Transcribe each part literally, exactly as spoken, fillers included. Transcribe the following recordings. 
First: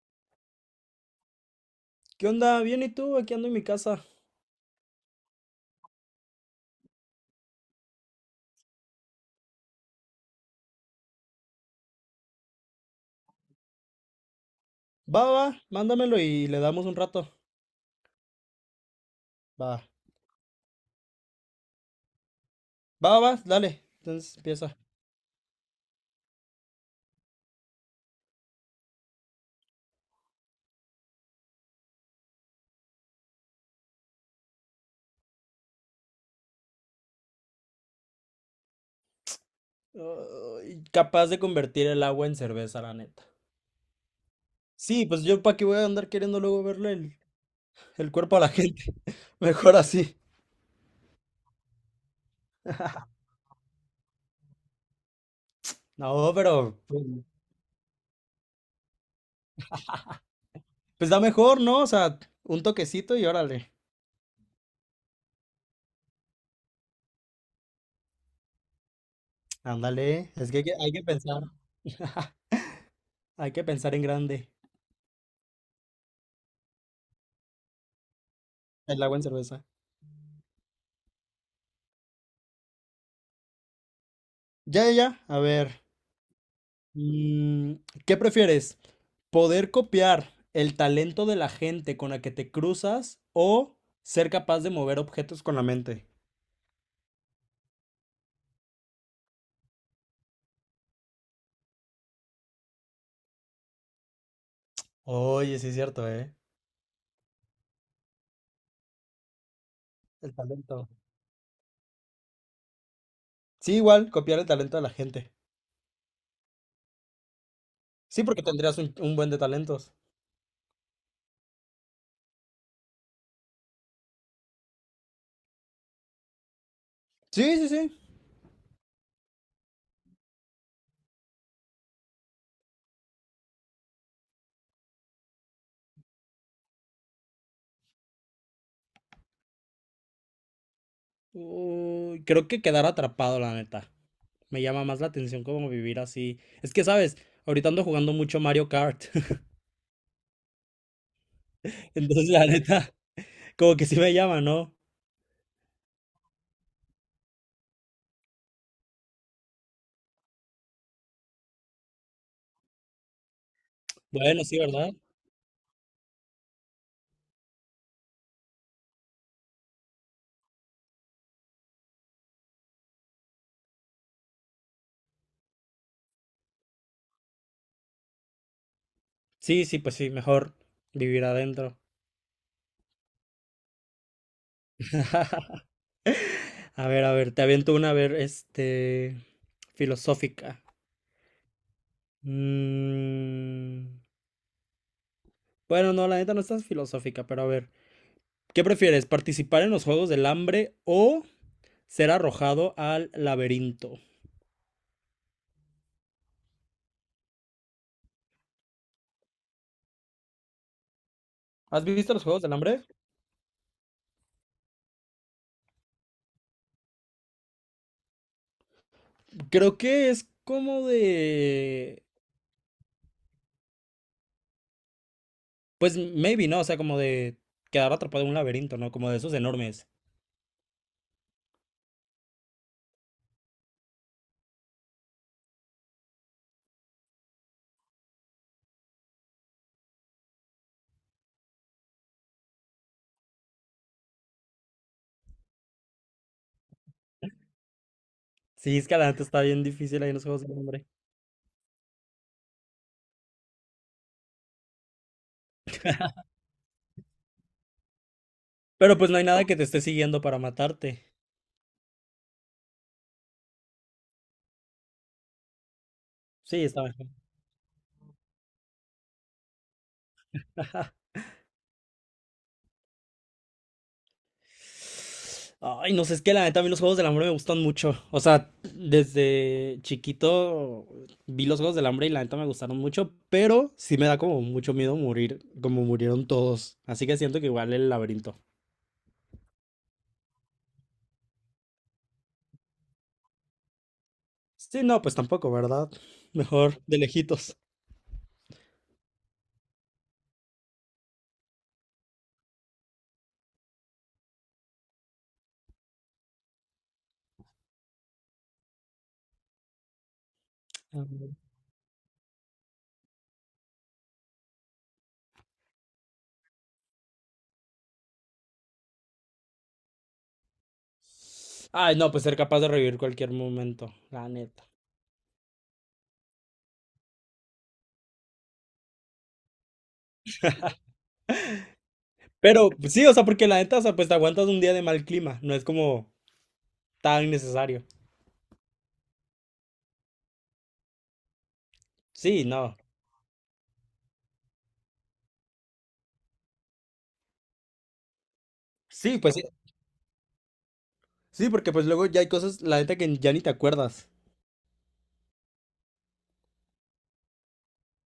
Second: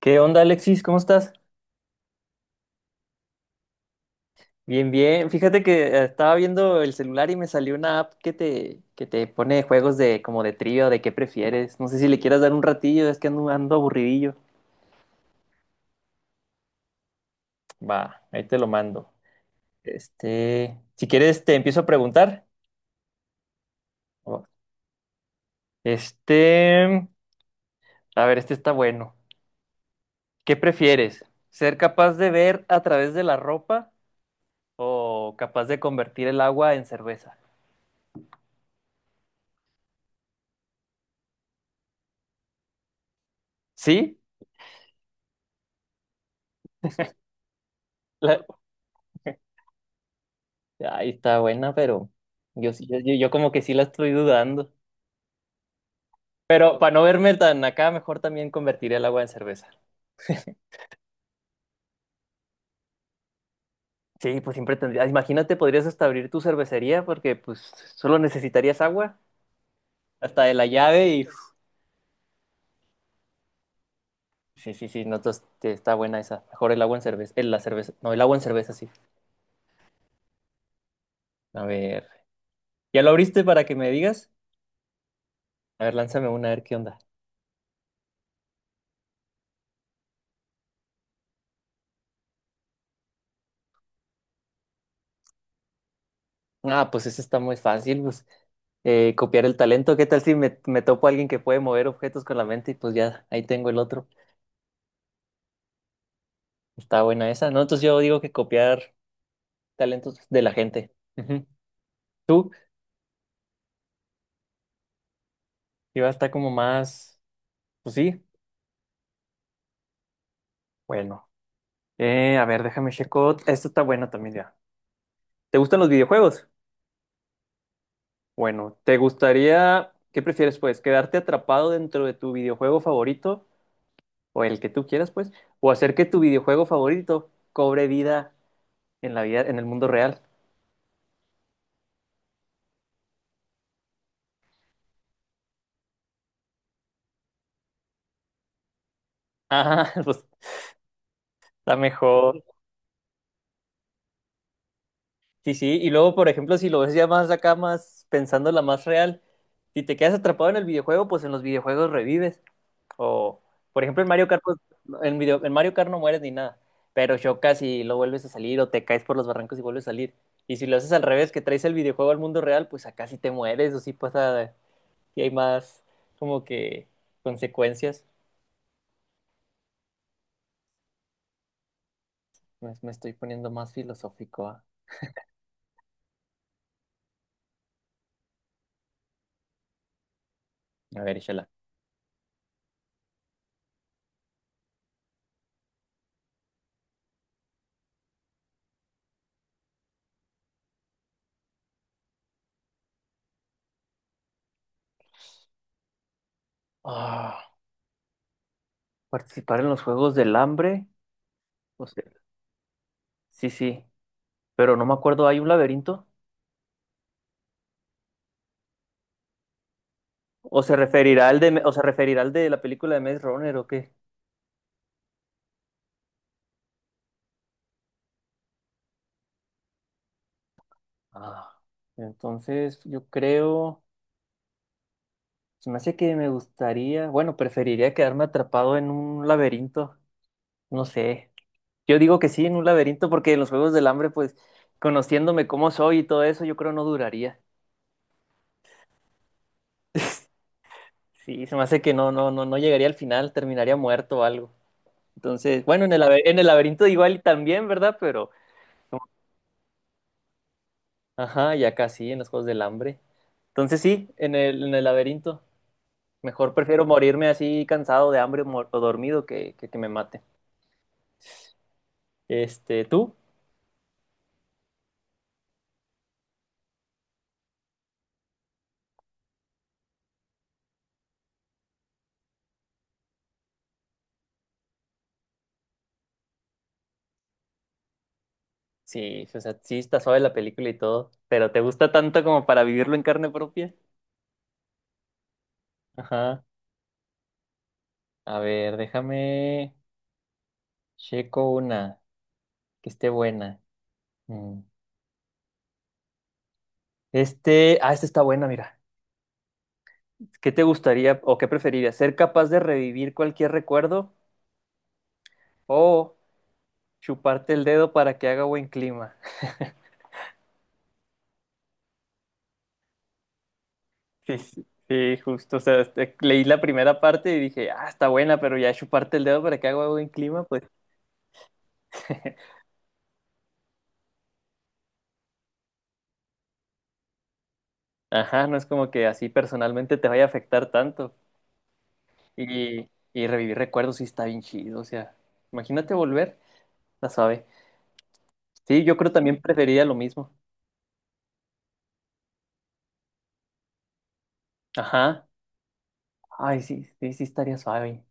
¿Qué onda, Alexis? ¿Cómo estás? ¿Qué onda? Bien, ¿y tú? Aquí ando en mi casa. Bien, bien. Fíjate que eh, estaba viendo el celular y me salió una app que te, que te pone juegos de como de trío, de qué prefieres. No sé si le quieras dar un ratillo, es que ando, ando aburridillo. Va, va, va, mándamelo y le damos un rato. Va, ahí te lo mando. Va, Este, si quieres te empiezo a preguntar. va, va, dale. Entonces Oh. empieza. Este, a ver, este está bueno. ¿Qué prefieres? ¿Ser capaz de ver a través de la ropa o capaz de convertir el agua en cerveza? Ay, capaz de convertir el agua en cerveza, la neta. ¿Sí? Sí, pues yo para qué voy a andar queriendo luego verle el, el cuerpo a La- la gente. Mejor así. Ay, está buena, pero yo, sí- yo, yo yo como que sí la estoy dudando. No, Pero pero para no pues, verme tan acá, mejor también convertiré el agua en cerveza. pues da mejor, ¿no? O sea, un toquecito y órale. Sí, pues siempre tendría. Imagínate, podrías hasta abrir tu cervecería porque pues solo necesitarías agua, Ándale, hasta es de que hay la que, hay que llave y pensar. Hay que pensar en grande. sí, sí, sí, no, entonces, te- está buena esa. Mejor el agua en cerveza, el, la cerveza, no, el agua en cerveza, sí. El agua en cerveza. A ver, ¿ya lo abriste para que me digas? Ya, ya, ya. A ver. A ver, lánzame una, a ver qué onda. Mm, ¿qué prefieres? ¿Poder copiar el talento de la gente con la que te cruzas o ser capaz de mover objetos con la mente? Ah, pues esa está muy fácil, pues. Eh, copiar el talento. ¿Qué tal si me, me topo a alguien que puede mover objetos con la mente y pues ya ahí tengo el otro? Oye, sí es cierto, ¿eh? Está buena esa, ¿no? Entonces yo digo que copiar talentos El de la talento. gente. Ujú. Tú Sí, igual, copiar el talento de la gente. iba a estar como más, pues sí, Sí, porque tendrías un, un buen de talentos. bueno. Eh, a ver, déjame checo. Esto está bueno también ya. ¿Te gustan los videojuegos? Sí, sí, sí. Bueno, ¿te gustaría, qué prefieres pues, quedarte atrapado dentro de tu videojuego favorito o el que tú quieras pues, o hacer que tu videojuego favorito cobre vida en la vida, en el mundo real? Uy, creo que quedar atrapado, la neta. Me llama más la atención como vivir así. Es que, ¿sabes? Ahorita ando jugando mucho Mario Kart. Ah, pues está Entonces, mejor. la neta, como que sí me llama, ¿no? Sí, sí. Y luego, por ejemplo, si lo ves ya más acá, más pensando la más real, si te quedas atrapado en el videojuego, pues en los videojuegos revives. O, por ejemplo, en Mario Kart, Bueno, pues, sí, ¿verdad? en, video- en Mario Kart no mueres ni nada, pero chocas y lo vuelves a salir o te caes por los barrancos y vuelves a salir. Y si lo haces al revés, que traes el videojuego al mundo real, pues acá sí te mueres o sí pasa, y hay más como que consecuencias. Sí, sí, pues sí, mejor vivir adentro. Me, me estoy poniendo más filosófico. Ah. A ver, a ver, te aviento una, a ver, este, filosófica. A ver, échala. Mm, bueno, no, la neta no estás filosófica, pero a ver, ¿qué prefieres, participar en los Juegos del Hambre o ser arrojado al laberinto? Ah, participar en los Juegos del Hambre. ¿Has visto los Juegos del Hambre? Sí, sí, pero no me acuerdo, ¿hay un laberinto? Creo que es ¿O se como referirá al de, o se de, referirá al de la película de Maze Runner o qué? pues maybe, ¿no? O sea, como de quedar atrapado en un laberinto, ¿no? Como de esos enormes. Ah, entonces yo creo, se me hace que me gustaría, bueno, preferiría quedarme atrapado en un laberinto, no sé. Yo digo que sí, en un laberinto, porque en los Juegos del Hambre, pues, conociéndome cómo soy y todo eso, yo creo no duraría. Sí, es que la neta está bien difícil ahí en los Juegos del Hambre. Sí, se me hace que no, no, no, no llegaría al final, terminaría muerto o algo. Entonces, bueno, en el, laber- en el laberinto igual y también, ¿verdad? Pero... Pero pues no hay nada que te esté siguiendo para matarte. Ajá, y acá sí, en los Juegos del Hambre. Entonces sí, en el, en el laberinto. Mejor Sí, está prefiero mejor. morirme así cansado de hambre o mor- o dormido que, que que me mate. Este, ¿tú? Ay, no sé, es que la neta a mí los Juegos del Hambre me gustan mucho. O sea, desde chiquito vi los Juegos del Hambre y la neta me gustaron mucho, pero sí me da como mucho miedo morir, como murieron todos. Así que siento que igual el laberinto. Sí, o sea, sí está suave la película y todo, pero ¿te gusta tanto como para vivirlo en carne propia? Sí, no, pues tampoco, ¿verdad? Ajá. Mejor de lejitos. A ver, déjame checo una que esté buena. Mm. Este, ah, esta está buena, mira. ¿Qué te A gustaría ver. o qué preferirías? ¿Ser capaz de revivir cualquier recuerdo o chuparte el dedo para que haga buen clima? Ay, no, pues ser capaz de revivir cualquier momento, la Sí, neta. sí, sí, justo. O sea, este, leí la primera parte y dije, ah, está buena, pero ya chuparte el dedo para que haga buen clima, pues, Pero pues, sí, o sea, porque la neta, o sea, pues te aguantas un día de mal clima. No es como tan necesario. ajá, no es como que así personalmente te vaya a afectar tanto. Sí, no. Y, y revivir recuerdos sí está bien chido, o sea, imagínate volver, la suave. Sí, yo creo Sí, pues también sí, preferiría lo mismo. sí, porque pues luego ya hay cosas, la neta, que ya ni te acuerdas. Ajá. Ay, sí, sí, sí estaría suave.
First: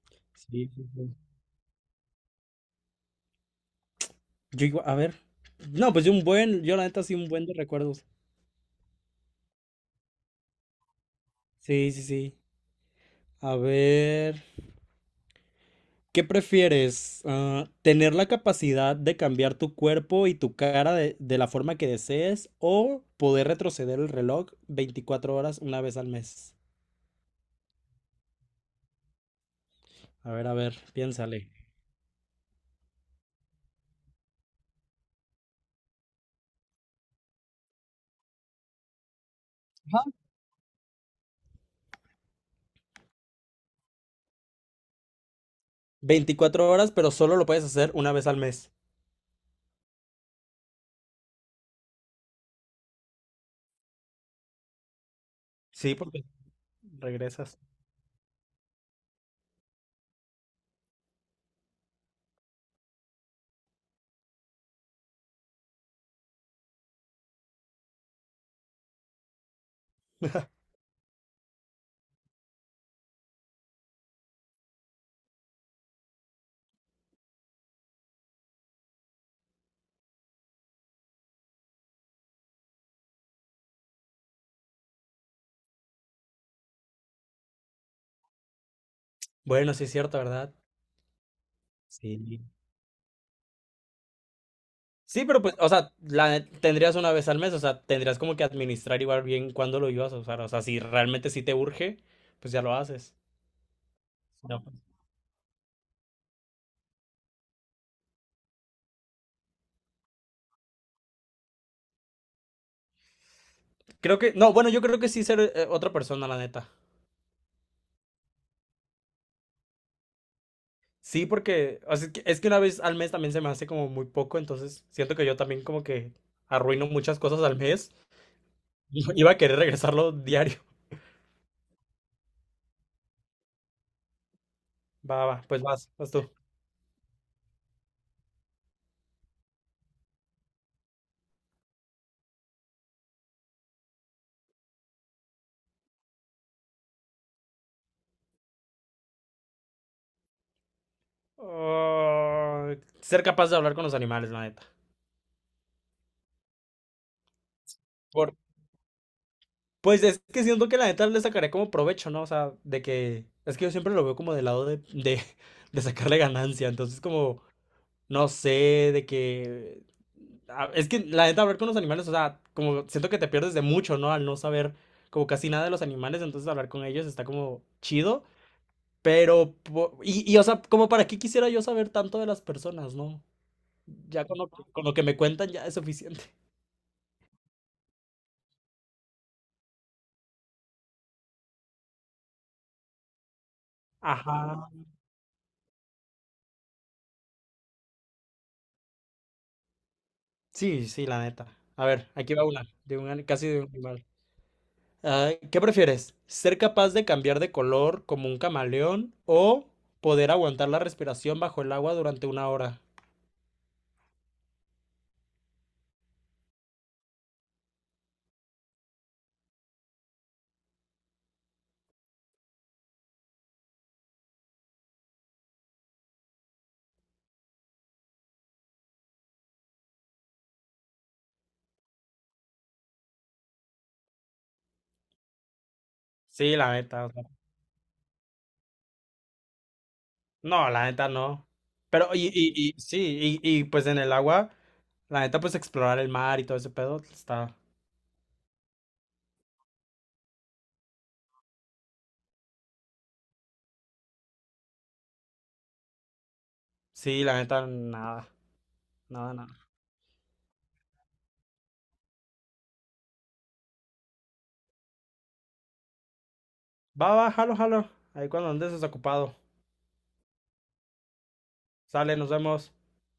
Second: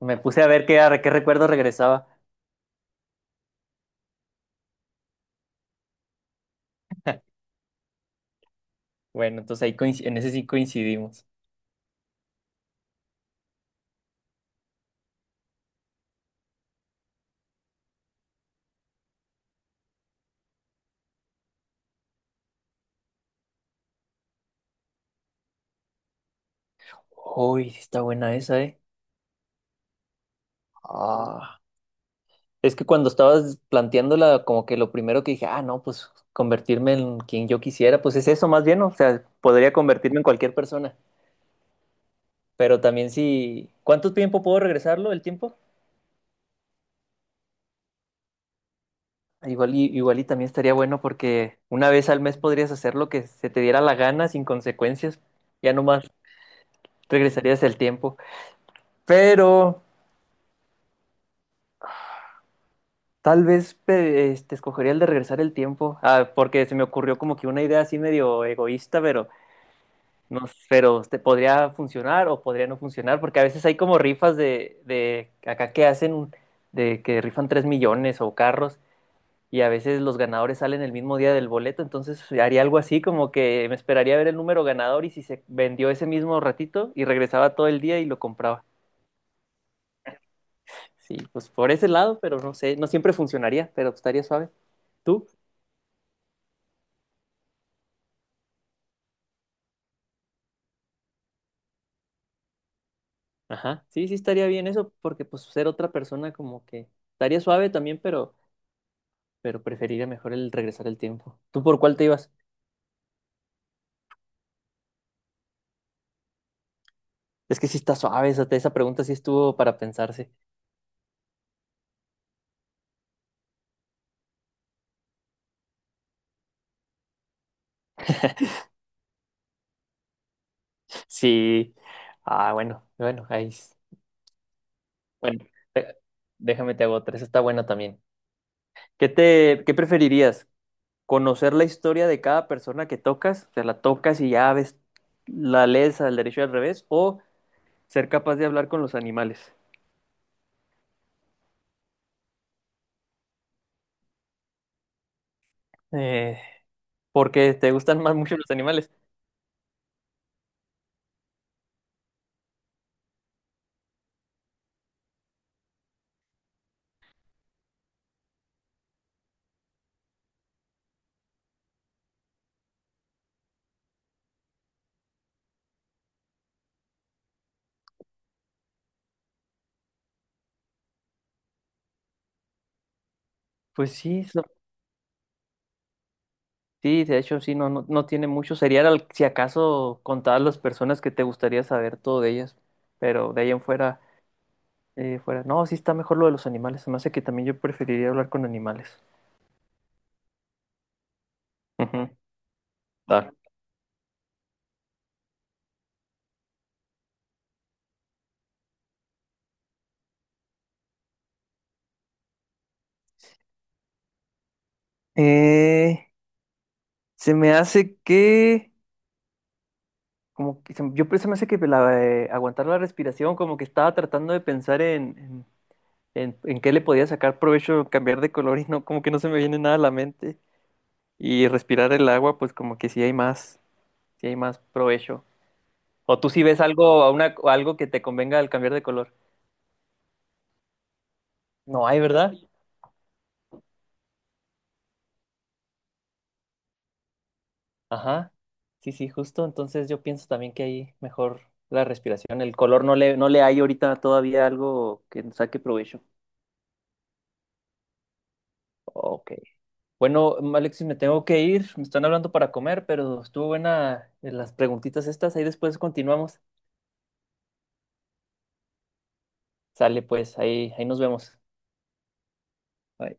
Me puse a ver Sí, qué, sí, a qué sí. recuerdo regresaba. Yo igual, a ver. No, pues yo un buen, yo la neta sí un buen de recuerdos. Bueno, entonces ahí coinci- en ese sí coincidimos. Sí, sí, sí. A ver, ¿qué prefieres? Ah, ¿tener la capacidad de cambiar tu cuerpo y tu cara de, de la forma que desees o poder retroceder el reloj veinticuatro horas una vez al mes? Uy, sí está buena esa, ¿eh? A ver, a ver, piénsale. Ah. Es que cuando estabas planteándola, como que lo primero que dije, ah, no, pues convertirme en quien yo quisiera, pues es eso más bien, ¿no? O sea, podría convertirme en cualquier persona, pero también si... ¿Cuánto tiempo puedo regresarlo, el tiempo? Veinticuatro horas, pero solo lo puedes hacer una vez al mes. Igual y, igual y también estaría bueno porque una vez al mes podrías hacer lo que se te diera la gana sin consecuencias, ya Sí, nomás porque regresas. regresarías el tiempo, pero tal vez pe- este, escogería el de regresar el tiempo, ah, porque se me ocurrió como que una idea así medio egoísta, pero... No, pero te podría funcionar o podría no funcionar, porque a veces hay como rifas de, de acá que hacen, un- de que rifan tres millones o carros, y a veces los ganadores salen el mismo día del boleto, entonces haría algo así, como que me esperaría a ver el número ganador y si se vendió ese mismo ratito y regresaba todo el día y lo compraba. Bueno, sí es cierto, ¿verdad? Sí, pues por ese lado, pero Sí. no sé, no siempre funcionaría, pero estaría suave. Sí, ¿Tú? pero pues, o sea, la tendrías una vez al mes, o sea, tendrías como que administrar igual bien cuándo lo ibas a usar, o sea, si realmente sí te urge, pues ya lo haces. Ajá, sí, sí estaría No, bien pues, eso, porque pues ser otra persona como que estaría suave también, pero pero preferiría mejor el regresar el tiempo. ¿Tú por cuál te ibas? creo que, no, bueno, yo creo que sí ser eh, otra persona, la neta. Es que sí está suave, esa, esa pregunta sí estuvo para pensarse. Sí, porque, o sea, es que, es que una vez al mes también se me hace como muy poco, entonces siento que yo también como que arruino muchas cosas al mes. Y iba a querer regresarlo diario. Sí. Ah, bueno, bueno, ahí. S- Va, va, Bueno, pues vas, eh, vas tú. déjame te hago otra, esa está buena también. ¿Qué te, qué preferirías? ¿Conocer la historia de cada persona que tocas? O sea, la tocas y ya ves, la lees al derecho y al revés, o ser capaz de hablar con los animales. Ah, ser capaz de hablar con los animales, la neta. Eh, porque te gustan más mucho los animales. Pues es que siento que la neta le sacaré como provecho, ¿no? O sea, de que. Es que yo siempre lo veo como del lado de, de, de sacarle ganancia. Entonces, como, no sé, de que. a- Es que la neta, hablar con los animales, o sea, como siento que te pierdes de mucho, ¿no? Al no saber como casi nada de los animales, entonces hablar con ellos está como chido. Pero, po- y, y o sea, como para qué quisiera yo saber tanto de las personas, ¿no? Pues Ya sí, con lo, que- con lo que me cuentan ya es suficiente. sí, de hecho, sí, no, no, no tiene mucho. Sería al- si acaso contar las personas que te gustaría saber todo de ellas, pero de ahí en fuera, Ajá. eh, fuera. No, sí está mejor lo de los animales. Se me hace que también yo preferiría hablar con animales. Sí, sí, la neta. A ver, Ujú, aquí va una, de un, ani- dale. casi de un animal. Ah, ¿qué prefieres? ¿Ser capaz de cambiar de color como un camaleón o poder aguantar la respiración bajo el agua durante una hora? Eh, se me hace que, como que se- yo pues, se me hace que la, eh, aguantar la respiración, como que estaba tratando de pensar en, en, en, en qué le podía sacar provecho, cambiar de color y no, como que no se me viene nada a la mente. Y respirar el agua, pues como que sí hay más, sí hay más provecho. O tú si Sí, ves la neta, algo, o sea, una, algo que te convenga al cambiar de color. no, la neta no. No hay, Pero, y, ¿verdad? y, y sí, y, y pues en el agua, la neta, pues explorar el mar y todo ese pedo está. Ajá. Sí, sí, justo. Entonces yo pienso también que ahí mejor la respiración. El color no le, no le hay ahorita todavía algo que saque provecho. Sí, la neta, nada, Ok. nada, nada. Bueno, Alexis, me tengo que ir. Me están hablando para comer, pero estuvo buena eh, las preguntitas estas. Ahí después continuamos. Va, va, jalo, jalo. Ahí cuando andes desocupado. Sale pues, ahí, ahí nos vemos. Sale, nos vemos. Bye.